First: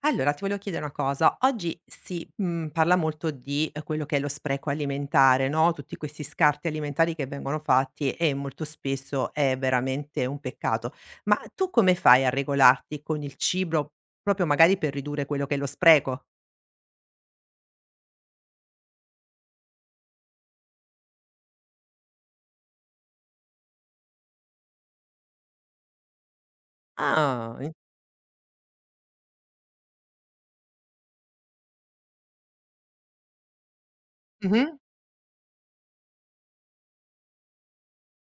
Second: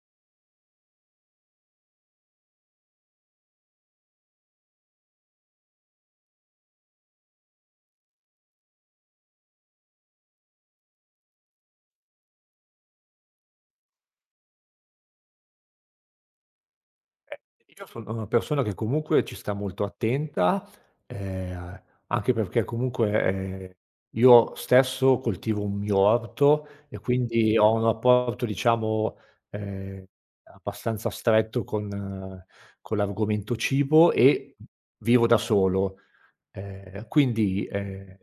Allora, ti volevo chiedere una cosa. Oggi si, parla molto di, quello che è lo spreco alimentare, no, tutti questi scarti alimentari che vengono fatti e molto spesso è veramente un peccato. Ma tu come fai a regolarti con il cibo, proprio magari per ridurre quello che è lo spreco? Eh, io sono una persona che comunque ci sta molto attenta, anche perché comunque, io stesso coltivo un mio orto e quindi Ah, ho in un rapporto diciamo, ehm, abbastanza stretto con l'argomento cibo e mh-mh, vivo da solo. Quindi,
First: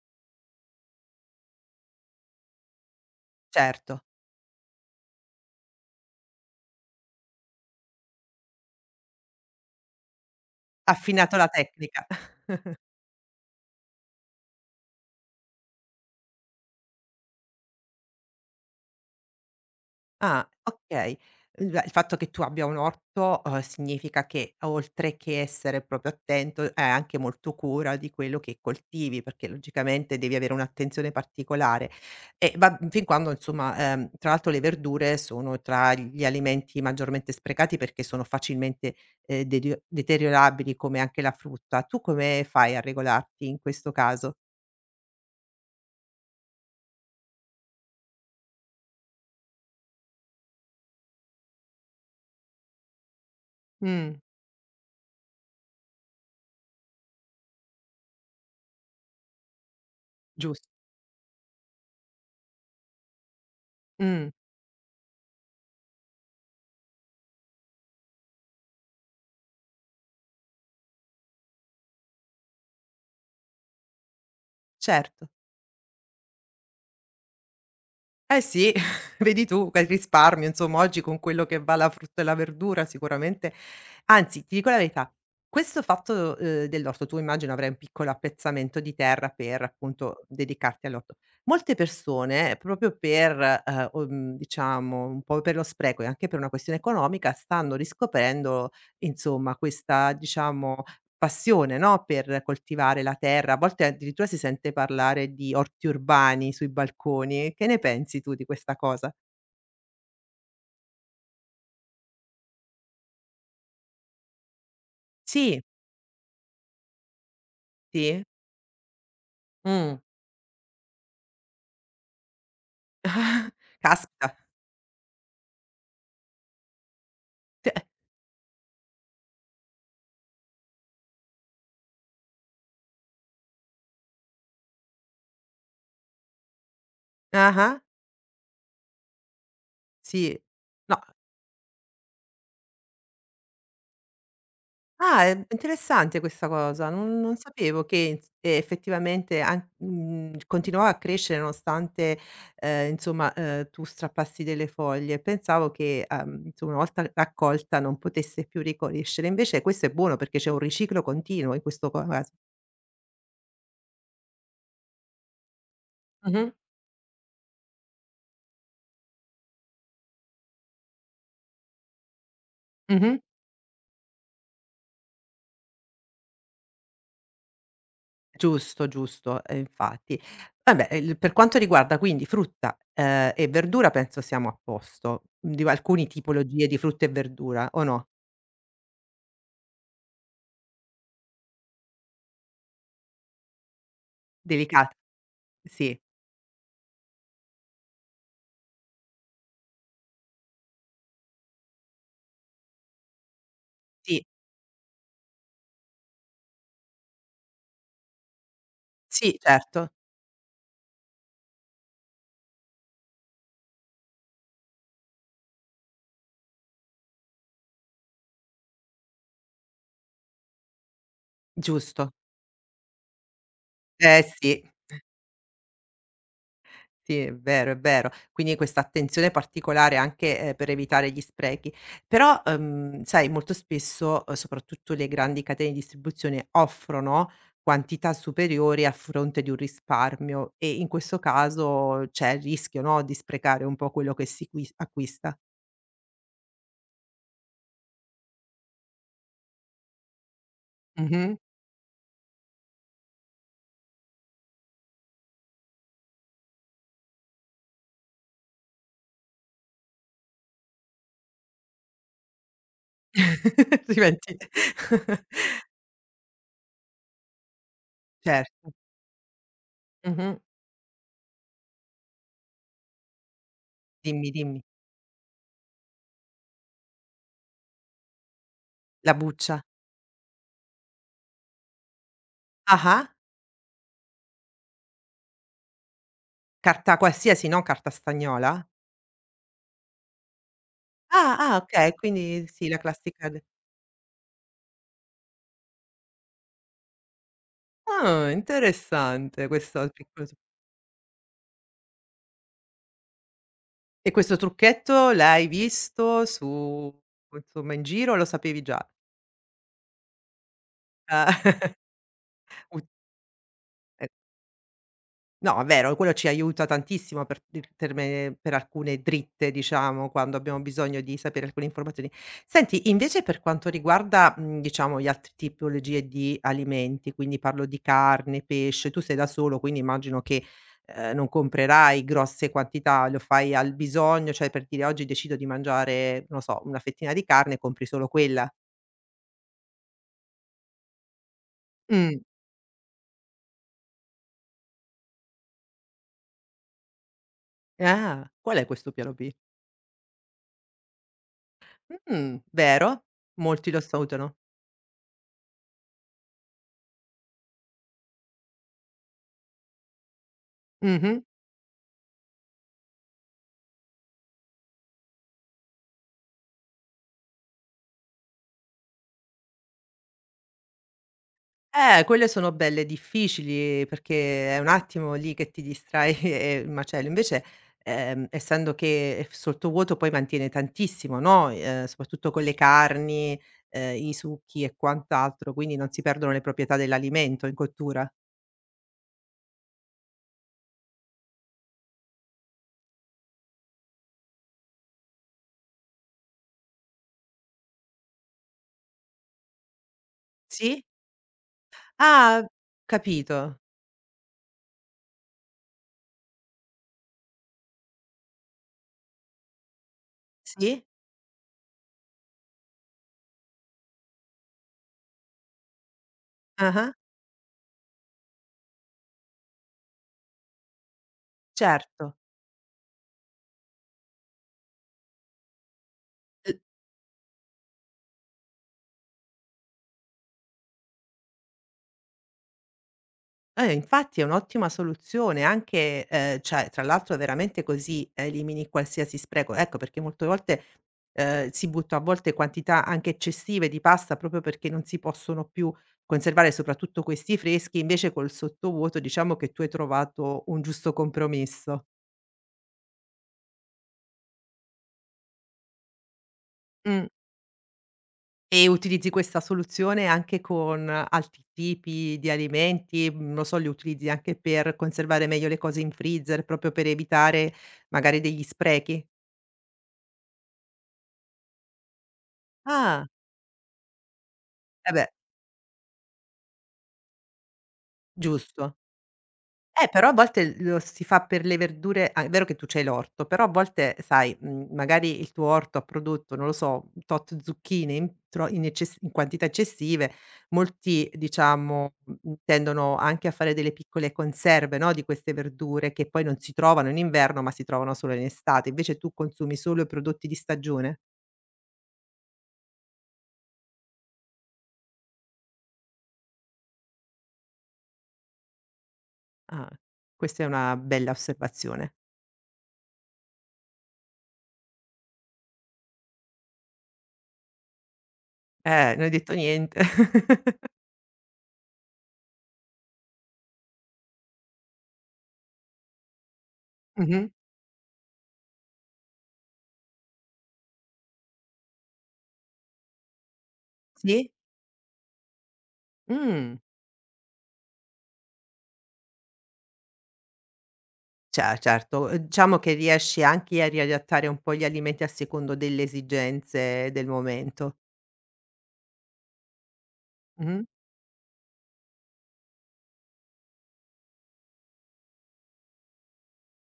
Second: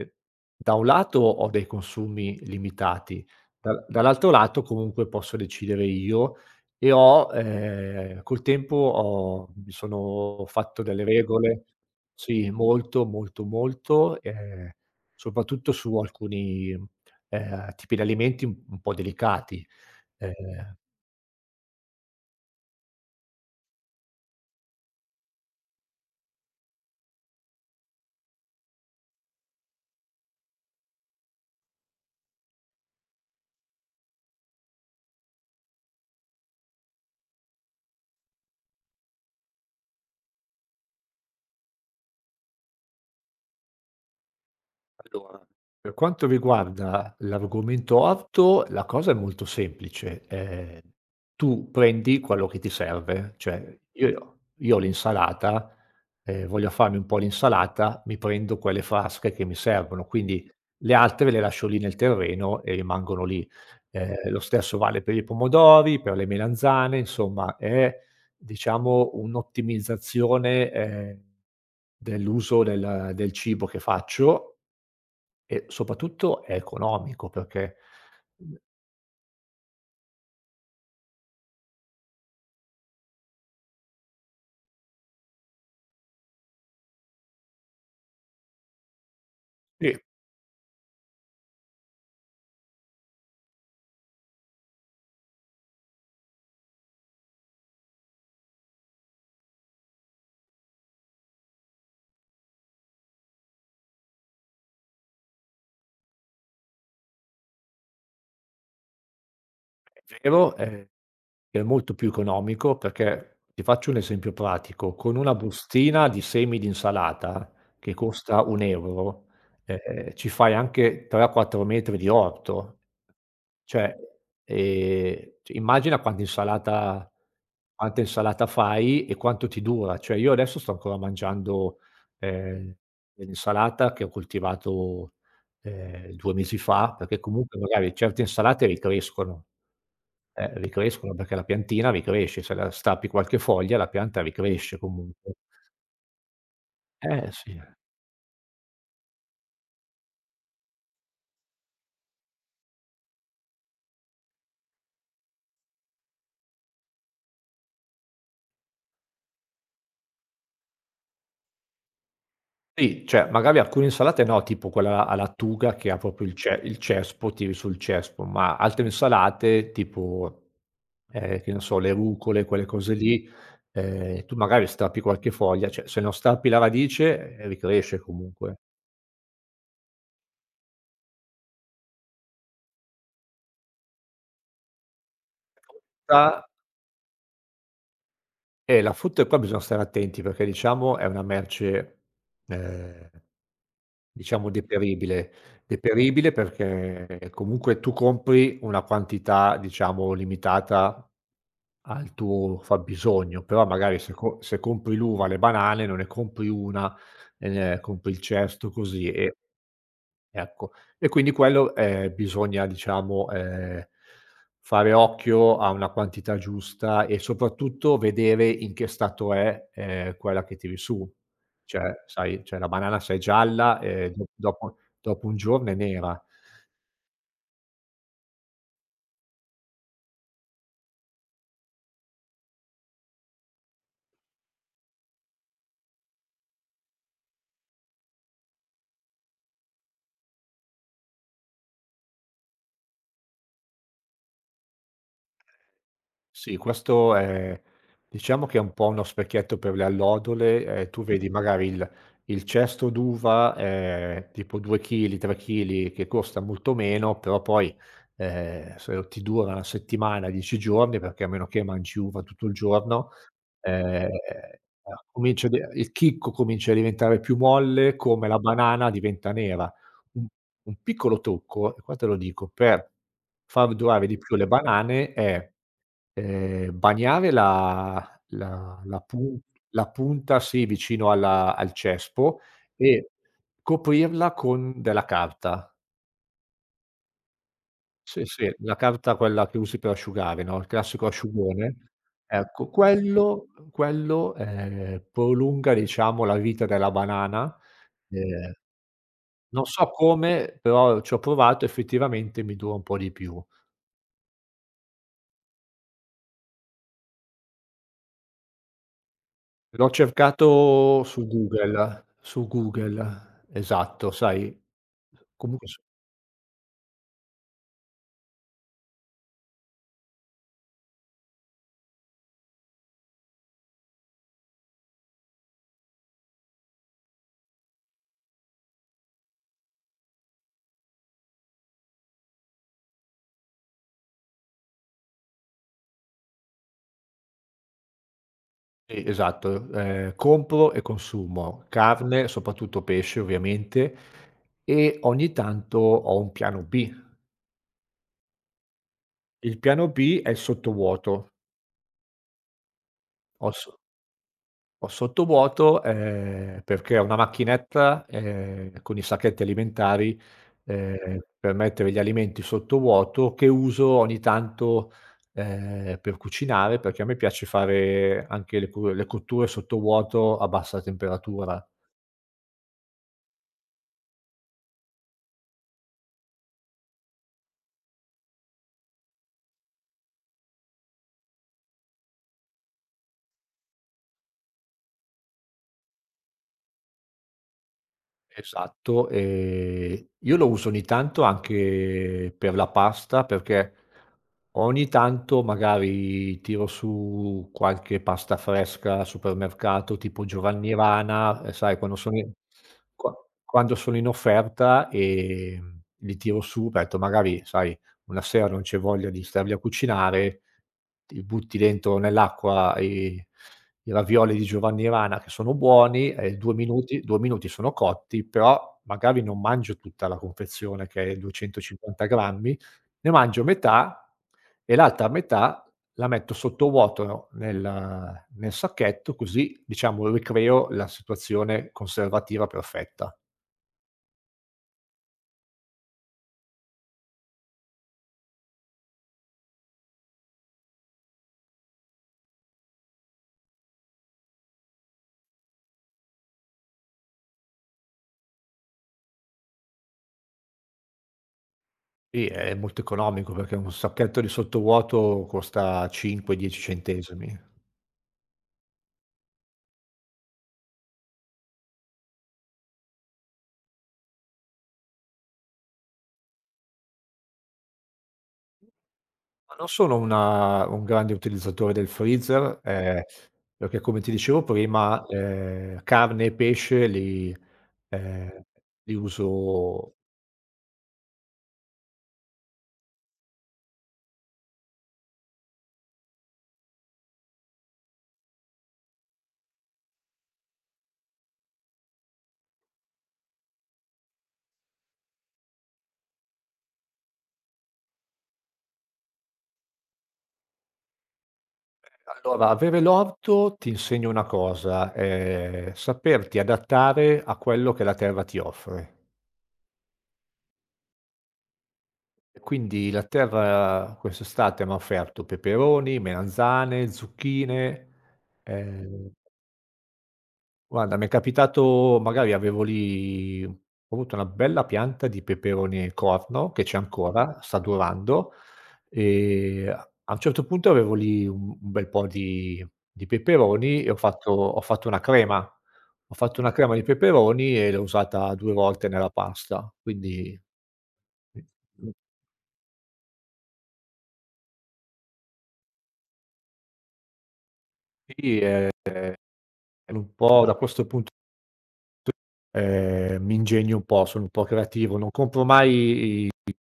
da un lato ho dei consumi limitati, da certo. dall'altro lato comunque posso decidere io e ho col tempo ho mi sono fatto delle Affinato la regole, tecnica. sì, molto, molto, molto, soprattutto su alcuni, tipi di alimenti un po' delicati. Ah, Ehm okay. Beh, il fatto che tu abbia un orto, significa che oltre che essere proprio attento, hai anche molto cura di quello che coltivi, perché logicamente devi avere un'attenzione particolare. Fin quando insomma, tra l'altro le verdure sono tra gli alimenti maggiormente sprecati perché sono facilmente, derio deteriorabili come anche la frutta. Tu come fai a regolarti in questo caso? Allora, per quanto riguarda l'argomento orto, la cosa è molto semplice. Tu prendi quello che ti serve, cioè Mh, io ho l'insalata, voglio farmi un po' l'insalata, mi prendo quelle flasche che mi servono, quindi giust le altre le lascio lì nel terreno e rimangono lì. Mh. Lo stesso vale per i pomodori, per le melanzane, insomma è diciamo un'ottimizzazione, dell'uso del cibo che faccio Certo. e soprattutto è economico perché. Eh Mh. sì, vedi tu che risparmio, insomma, oggi con quello che va la frutta e la verdura sicuramente anzi, ti dico la verità, questo fatto, dell'orto, tu immagino avrai un piccolo appezzamento di terra per, Sì, appunto, dedicarti all'orto. Molte persone, proprio per, diciamo, un po' per lo spreco e anche per una questione economica, stanno riscoprendo, insomma, questa, diciamo passione, no, per coltivare la terra. A volte addirittura si sente parlare di orti urbani sui balconi. Che ne pensi tu di questa cosa? è vero, è molto più economico perché ti faccio un esempio pratico: con una Sì, bustina di semi di insalata che sì. costa 1 €, Mh. Ci fai anche 3, 4 metri di orto. Cioè, Caspita. C immagina quanta insalata T quanta insalata fai e quanto ti dura. Cioè, io adesso sto ancora mangiando, ehm, dell'insalata che ho coltivato, 2 mesi fa, perché comunque ah-ah, magari certe insalate ricrescono, sì. eh, No ricrescono perché la piantina ricresce, se la stappi qualche foglia la pianta ricresce Ah, comunque. è interessante questa cosa. Non non Sì. sapevo che ins effettivamente continuava a crescere nonostante, insomma, tu strappassi delle foglie. Pensavo che, insomma, una volta raccolta non potesse più ricrescere. Invece questo è buono perché c'è un riciclo continuo in questo co caso. Sì, cioè magari alcune insalate no, tipo quella alla Tuga che ha proprio il Mh-mh, ce il cespo, tiri sul cespo, ma altre insalate tipo, che ne so, le rucole, quelle cose mh-mh. lì, tu magari strappi qualche foglia, cioè se non strappi la radice, ricresce comunque. Giusto, giusto, infatti. Vabbè, il per quanto riguarda quindi frutta, e verdura penso siamo a posto. Di alcuni Frutta tipologie di frutta e verdura o no? La frutta e qua bisogna stare attenti perché diciamo è una merce, ehm, diciamo Delicati, deperibile. sì. Deperibile perché comunque tu compri una quantità, diciamo, limitata al tuo fabbisogno, però magari se Sì, co se compri l'uva, le banane, non ne compri una, e ne compri il cesto così e sì, certo, ecco. E quindi quello, bisogna diciamo, fare occhio a una quantità giusta e soprattutto vedere in che stato è, quella che tiri su. Cioè giusto. sai, cioè la banana se è gialla, Eh do sì, dopo dopo un giorno è nera. sì, è vero, è vero. Quindi questa attenzione particolare anche, per evitare gli sprechi. Però, sai molto spesso, soprattutto le grandi catene di distribuzione offrono quantità superiori a fronte di un risparmio e in questo caso c'è il rischio, no, di sprecare un po' quello che si qui acquista. Sì, questo è diciamo che è un po' uno specchietto per le allodole, tu vedi Mh-mh. magari il cesto d'uva, tipo 2 chili, 3 chili che costa molto meno, però poi, se ti dura 1 settimana, 10 giorni, perché a meno che mangi uva tutto il giorno, ehm, Diventi a comincia a di il chicco comincia a diventare più molle, come la certo. banana diventa nera. Un Mh-mh. un piccolo trucco, e qua te lo dico, per far durare di Dimmi, più le dimmi. banane è bagnare la la La pun buccia. la punta, sì, vicino alla al cespo Ah-ah. e coprirla con della carta. Carta qualsiasi, non carta Sì, sì, stagnola? la carta quella che usi per asciugare, no, il classico Ah, ah, asciugone. okay, quindi sì, Ecco, la classica quello, prolunga diciamo la vita della banana. Ehm, interessante Non so questo piccolo tru come, però ci ho provato, effettivamente mi dura un po' di più. e questo trucchetto l'hai visto su insomma in giro o lo sapevi già? L'ho cercato Ah, su ut Google, esatto, sai, No, è comunque s vero, quello ci aiuta tantissimo per determe per alcune dritte, diciamo, quando abbiamo bisogno di sapere alcune informazioni. Senti, invece per quanto riguarda, diciamo, gli altri tipologie di alimenti, quindi parlo di carne, pesce, tu sei da solo, quindi immagino che, non comprerai grosse quantità, lo fai al bisogno, cioè per dire: "Oggi decido di mangiare, non so, una fettina di carne", compri solo quella. sì, esatto, compro e consumo Mh, carne, soprattutto pesce ovviamente, e ogni tanto ho un piano B. ah, qual è questo piano B? Il piano B è il sottovuoto. Vero? Ho s Molti lo salutano. Ho sottovuoto, perché ho una macchinetta, con i sacchetti alimentari, Mh-mh. per mettere gli alimenti sottovuoto che uso ogni tanto, per cucinare, perché a me piace fare anche le cotture sottovuoto a bassa temperatura. Quelle sono belle difficili perché è un attimo lì che ti distrai e macelli. Invece, essendo che è f sottovuoto poi mantiene tantissimo, no, soprattutto con le carni, i succhi e quant'altro, quindi non si perdono le proprietà dell'alimento in cottura. Esatto, io lo uso ogni tanto anche per la pasta, perché ogni tanto magari tiro su qualche pasta fresca al supermercato, tipo Sì? giovannirana, sai Ah, qua capito. quando sono in offerta, li tiro su, metto magari sai una sera non c'hai voglia di star lì a cucinare, Sì. ti butti dentro nell'acqua i ravioli di Giovanni Rana che sono buoni e 2 Ah-ah, minuti 2 minuti sono cotti, però magari non mangio tutta la confezione che è 250 certo. grammi, ne mangio metà e l'altra metà la metto L sottovuoto nel sacchetto, così diciamo ricreo la situazione conservativa perfetta. Infatti è un'ottima soluzione anche, cioè tra l'altro veramente così elimini qualsiasi spreco. Ecco perché molte volte, si butta a volte quantità anche eccessive di pasta proprio perché non si possono più conservare, soprattutto questi freschi, invece col sottovuoto diciamo che tu hai trovato un giusto compromesso. Sì, è molto economico perché un sacchetto di sottovuoto costa 5, 10 Mh. centesimi. E utilizzi questa soluzione anche con altri tipi di alimenti? Mhmm, non lo so, li utilizzi anche per conservare meglio le cose in freezer, proprio per evitare magari degli sprechi? Ma non sono una un grande utilizzatore del freezer, Ah, perché come ti dicevo eh prima, beh, carne e pesce ehm, giusto. li Eh, uso. però a volte lo si fa per le verdure ah, è vero che tu c'hai l'orto, però a volte sai, magari il tuo orto ha prodotto, non lo so, tot zucchine in quantità eccessive, molti diciamo, tendono anche a fare delle piccole conserve, no, di queste verdure che poi non si trovano in inverno, ma si trovano solo in estate. Invece tu consumi solo i prodotti di stagione? Allora, avere l'orto ti insegna una cosa, saperti adattare a quello che la terra ti offre. Ah, questa è una bella osservazione. E quindi la terra quest'estate m'ha offerto peperoni, melanzane, zucchine. Non hai ehm detto niente. Guarda, mi è capitato magari avevo lì ho avuto una bella pianta di peperoni al corno, che c'è Mh-mh. ancora, sta durando, ehm, a un certo punto avevo lì un bel po' di peperoni e ho fatto Sì? ho fatto una crema. Ho fatto una Mh. crema di peperoni e l'ho usata 2 volte nella pasta, quindi Ce mhmm, Certo, diciamo che riesci anche a riadattare un po' gli alimenti a secondo delle esigenze del momento. sì, un po' da Mh-mh. questo punto, mi ingegno un po', sono un po' creativo, non compro mai i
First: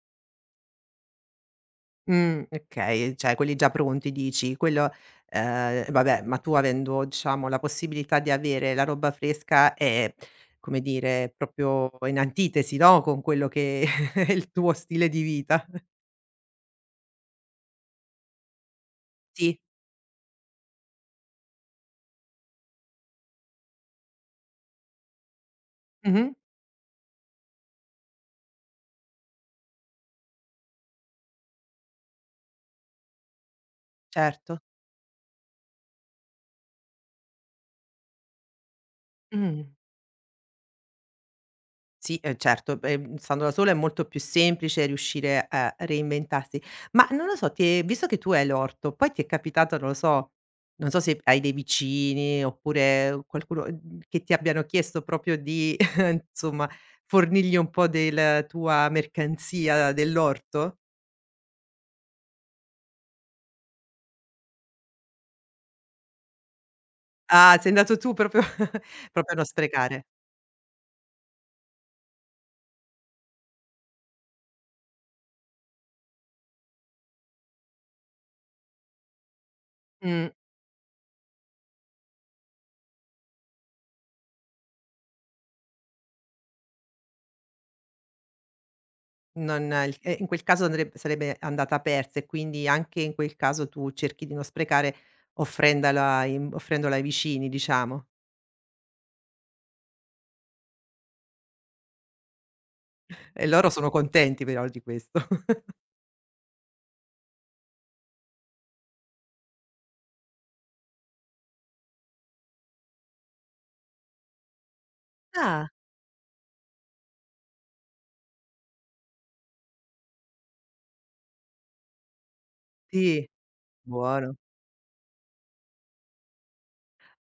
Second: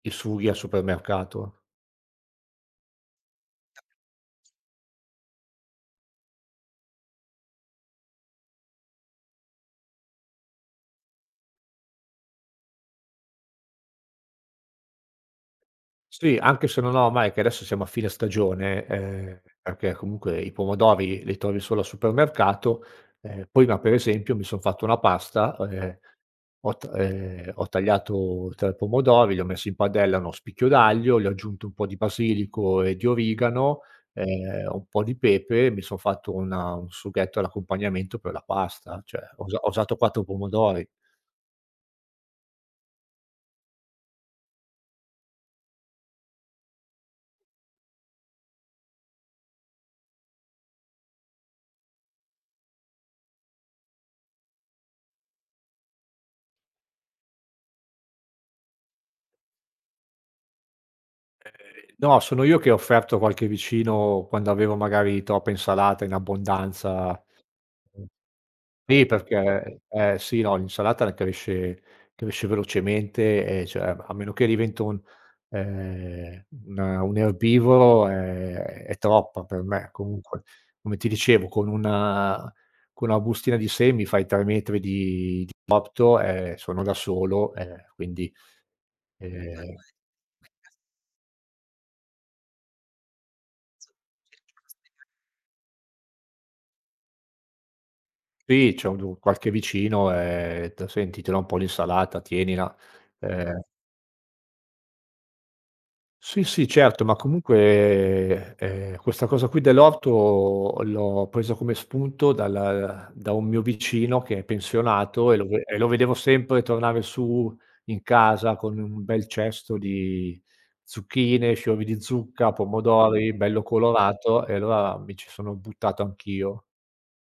i sughi al supermercato. Okay, cioè quelli già pronti dici. Quello vabbè, ma tu avendo diciamo la possibilità di avere la roba fresca è, come dire, proprio in antitesi, no, con quello che è il tuo stile di vita. Sì, anche se non ho ormai che adesso siamo a fine stagione, Sì. perché comunque i pomodori li trovi solo al supermercato, prima per esempio mi son fatto una pasta, ehm, Mh-mh, ho t ehm, ho tagliato 3 pomodori, li ho messi in padella a uno spicchio d'aglio, gli ho aggiunto un po' di basilico e di origano, certo. Un po' di pepe, mi son fatto una un sughetto all'accompagnamento per la pasta, cioè ho usa Mh. ho usato 4 pomodori. Sì, certo, stando da sola è molto più semplice riuscire a reinventarsi. Ma non lo so, ti è visto che tu hai l'orto, poi ti è capitato, non lo so non so se hai dei vicini oppure qualcuno, che ti abbiano chiesto proprio di insomma fornirgli un po' del tua mercanzia dell'orto? No, sono io che ho offerto qualche vicino quando avevo magari troppa insalata in abbondanza. Ah, sei andato tu proprio Sì, proprio a non perché sprecare. eh sì, no, l'insalata cresce velocemente e cioè a meno che divento un, un erbivoro è troppa per me. Mh. Comunque, come ti dicevo, con una bustina di semi fai 3 metri di cotto, sono da solo, quindi, Non ehm il e in quel caso andreb sarebbe andata persa e quindi anche in quel caso tu cerchi di non sprecare offrendala in offrendola ai vicini, diciamo. Sì, c'ho du qualche vicino, t "Senti, te l'ho un po' l'insalata, tienila". E Ehm loro sono contenti però di questo. sì, sì, certo, ma comunque, questa cosa qui dell'orto l'ho presa come spunto dal da un mio vicino che è pensionato e lo ve Ah. e lo vedevo sempre tornare su in casa con un bel cesto di zucchine, fiori di zucca, Sì, pomodori, bello buono. colorato, e allora mi ci sono buttato anch'io.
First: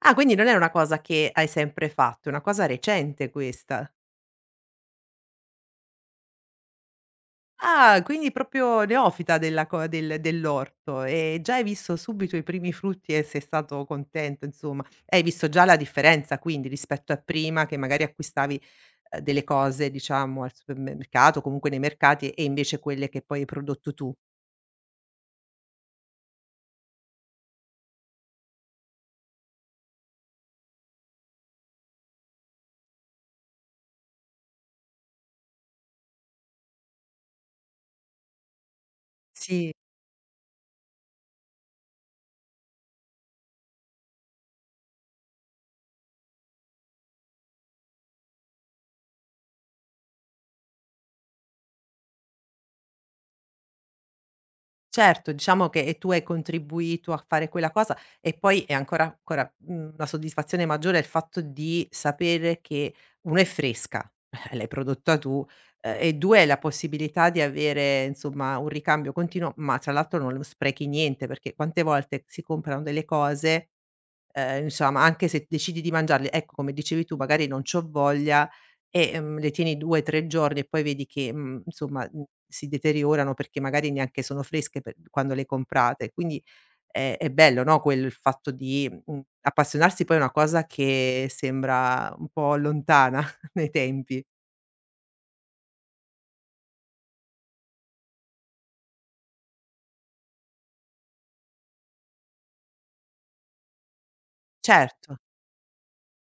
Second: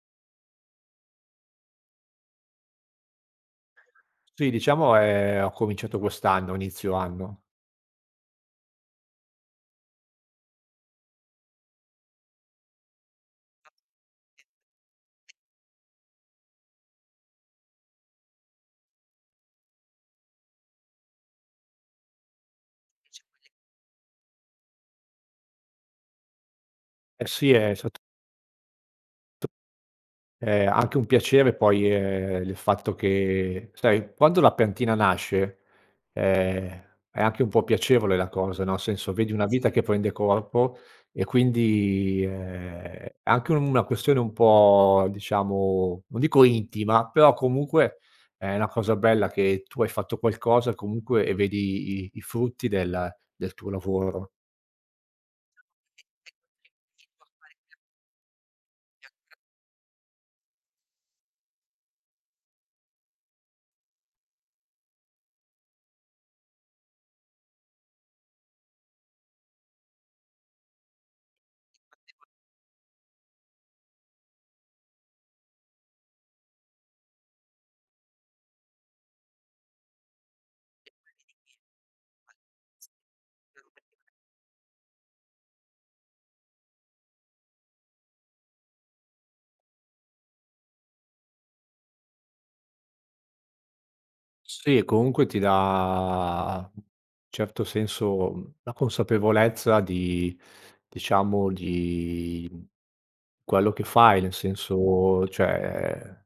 Ah, quindi non è una cosa che hai sempre fatto, è una cosa recente questa. Sì, diciamo, ho cominciato quest'anno, inizio anno. Ah, quindi proprio neofita della co del dell'orto e già hai visto subito i primi frutti e sei stato contento insomma. Hai visto già la differenza quindi rispetto a prima che magari acquistavi, delle cose diciamo al supermercato, comunque nei mercati e invece quelle che poi hai prodotto tu. Eh sì, è anche un piacere poi, il fatto che sai, quando la piantina nasce, ehm, è anche un po' piacevole la cosa, no, nel senso vedi una vita, Sì. sì, che prende corpo e quindi, è anche una questione un po' diciamo, non dico intima, però comunque è una cosa bella che tu hai fatto qualcosa comunque e vedi i frutti del tuo lavoro. Certo, diciamo che tu hai contribuito a fare quella cosa e poi è ancora ancora, una soddisfazione maggiore il fatto di sapere che 1 è fresca, l'hai prodotta tu, e 2 è la possibilità di avere insomma un ricambio continuo, ma tra l'altro non lo sprechi niente, perché quante volte si comprano delle cose. Insomma, anche se decidi di mangiarli, ecco, come dicevi tu, magari non c'ho voglia e, le tieni 2, 3 giorni e poi vedi che, insomma, si deteriorano perché magari neanche sono fresche per quando le comprate. Quindi è bello, no, quel fatto di, appassionarsi poi a una cosa che sembra un po' lontana nei tempi. Sì, e comunque ti dà, un certo senso, la consapevolezza di, diciamo, di quello che fai, nel Certo. senso cioè,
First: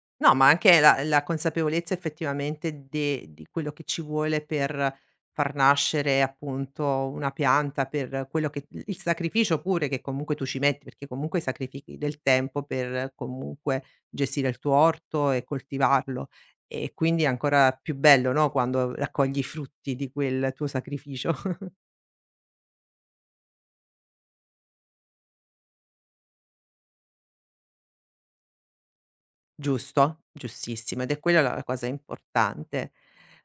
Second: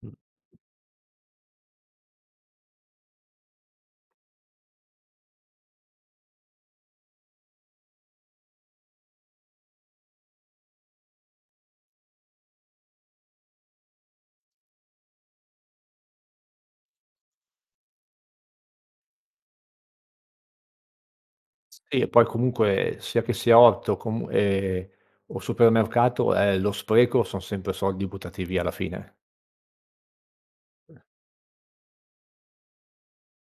mhmm, No, ma anche la consapevolezza effettivamente de di quello che ci vuole per far nascere appunto una pianta, per quello che il sacrificio pure che comunque tu ci metti, perché comunque sacrifichi del tempo per comunque gestire il tuo orto e coltivarlo. E quindi è ancora più bello, no, quando raccogli i frutti di quel tuo sacrificio. sì e poi comunque sia che sia orto comu o supermercato, lo spreco son sempre soldi buttati via alla fine. Giusto, giustissimo ed è quella la cosa importante.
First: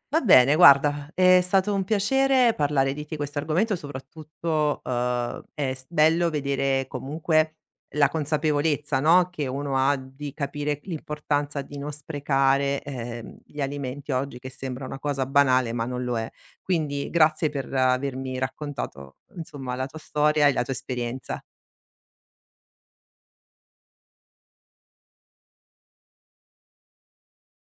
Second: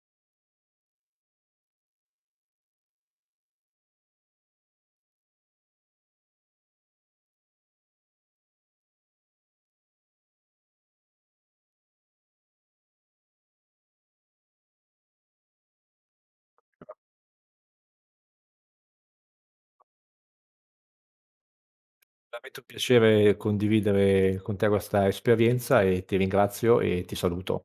Va bene guarda, è stato un piacere parlare di te questo argomento, soprattutto, è s bello vedere comunque la consapevolezza, no, che uno ha di capire l'importanza di non sprecare, gli alimenti oggi che sembra una cosa banale, ma non lo è. Quindi grazie per avermi raccontato, insomma, la tua storia e la tua esperienza. Veramente un piacere condividere con te questa esperienza e ti ringrazio e ti saluto.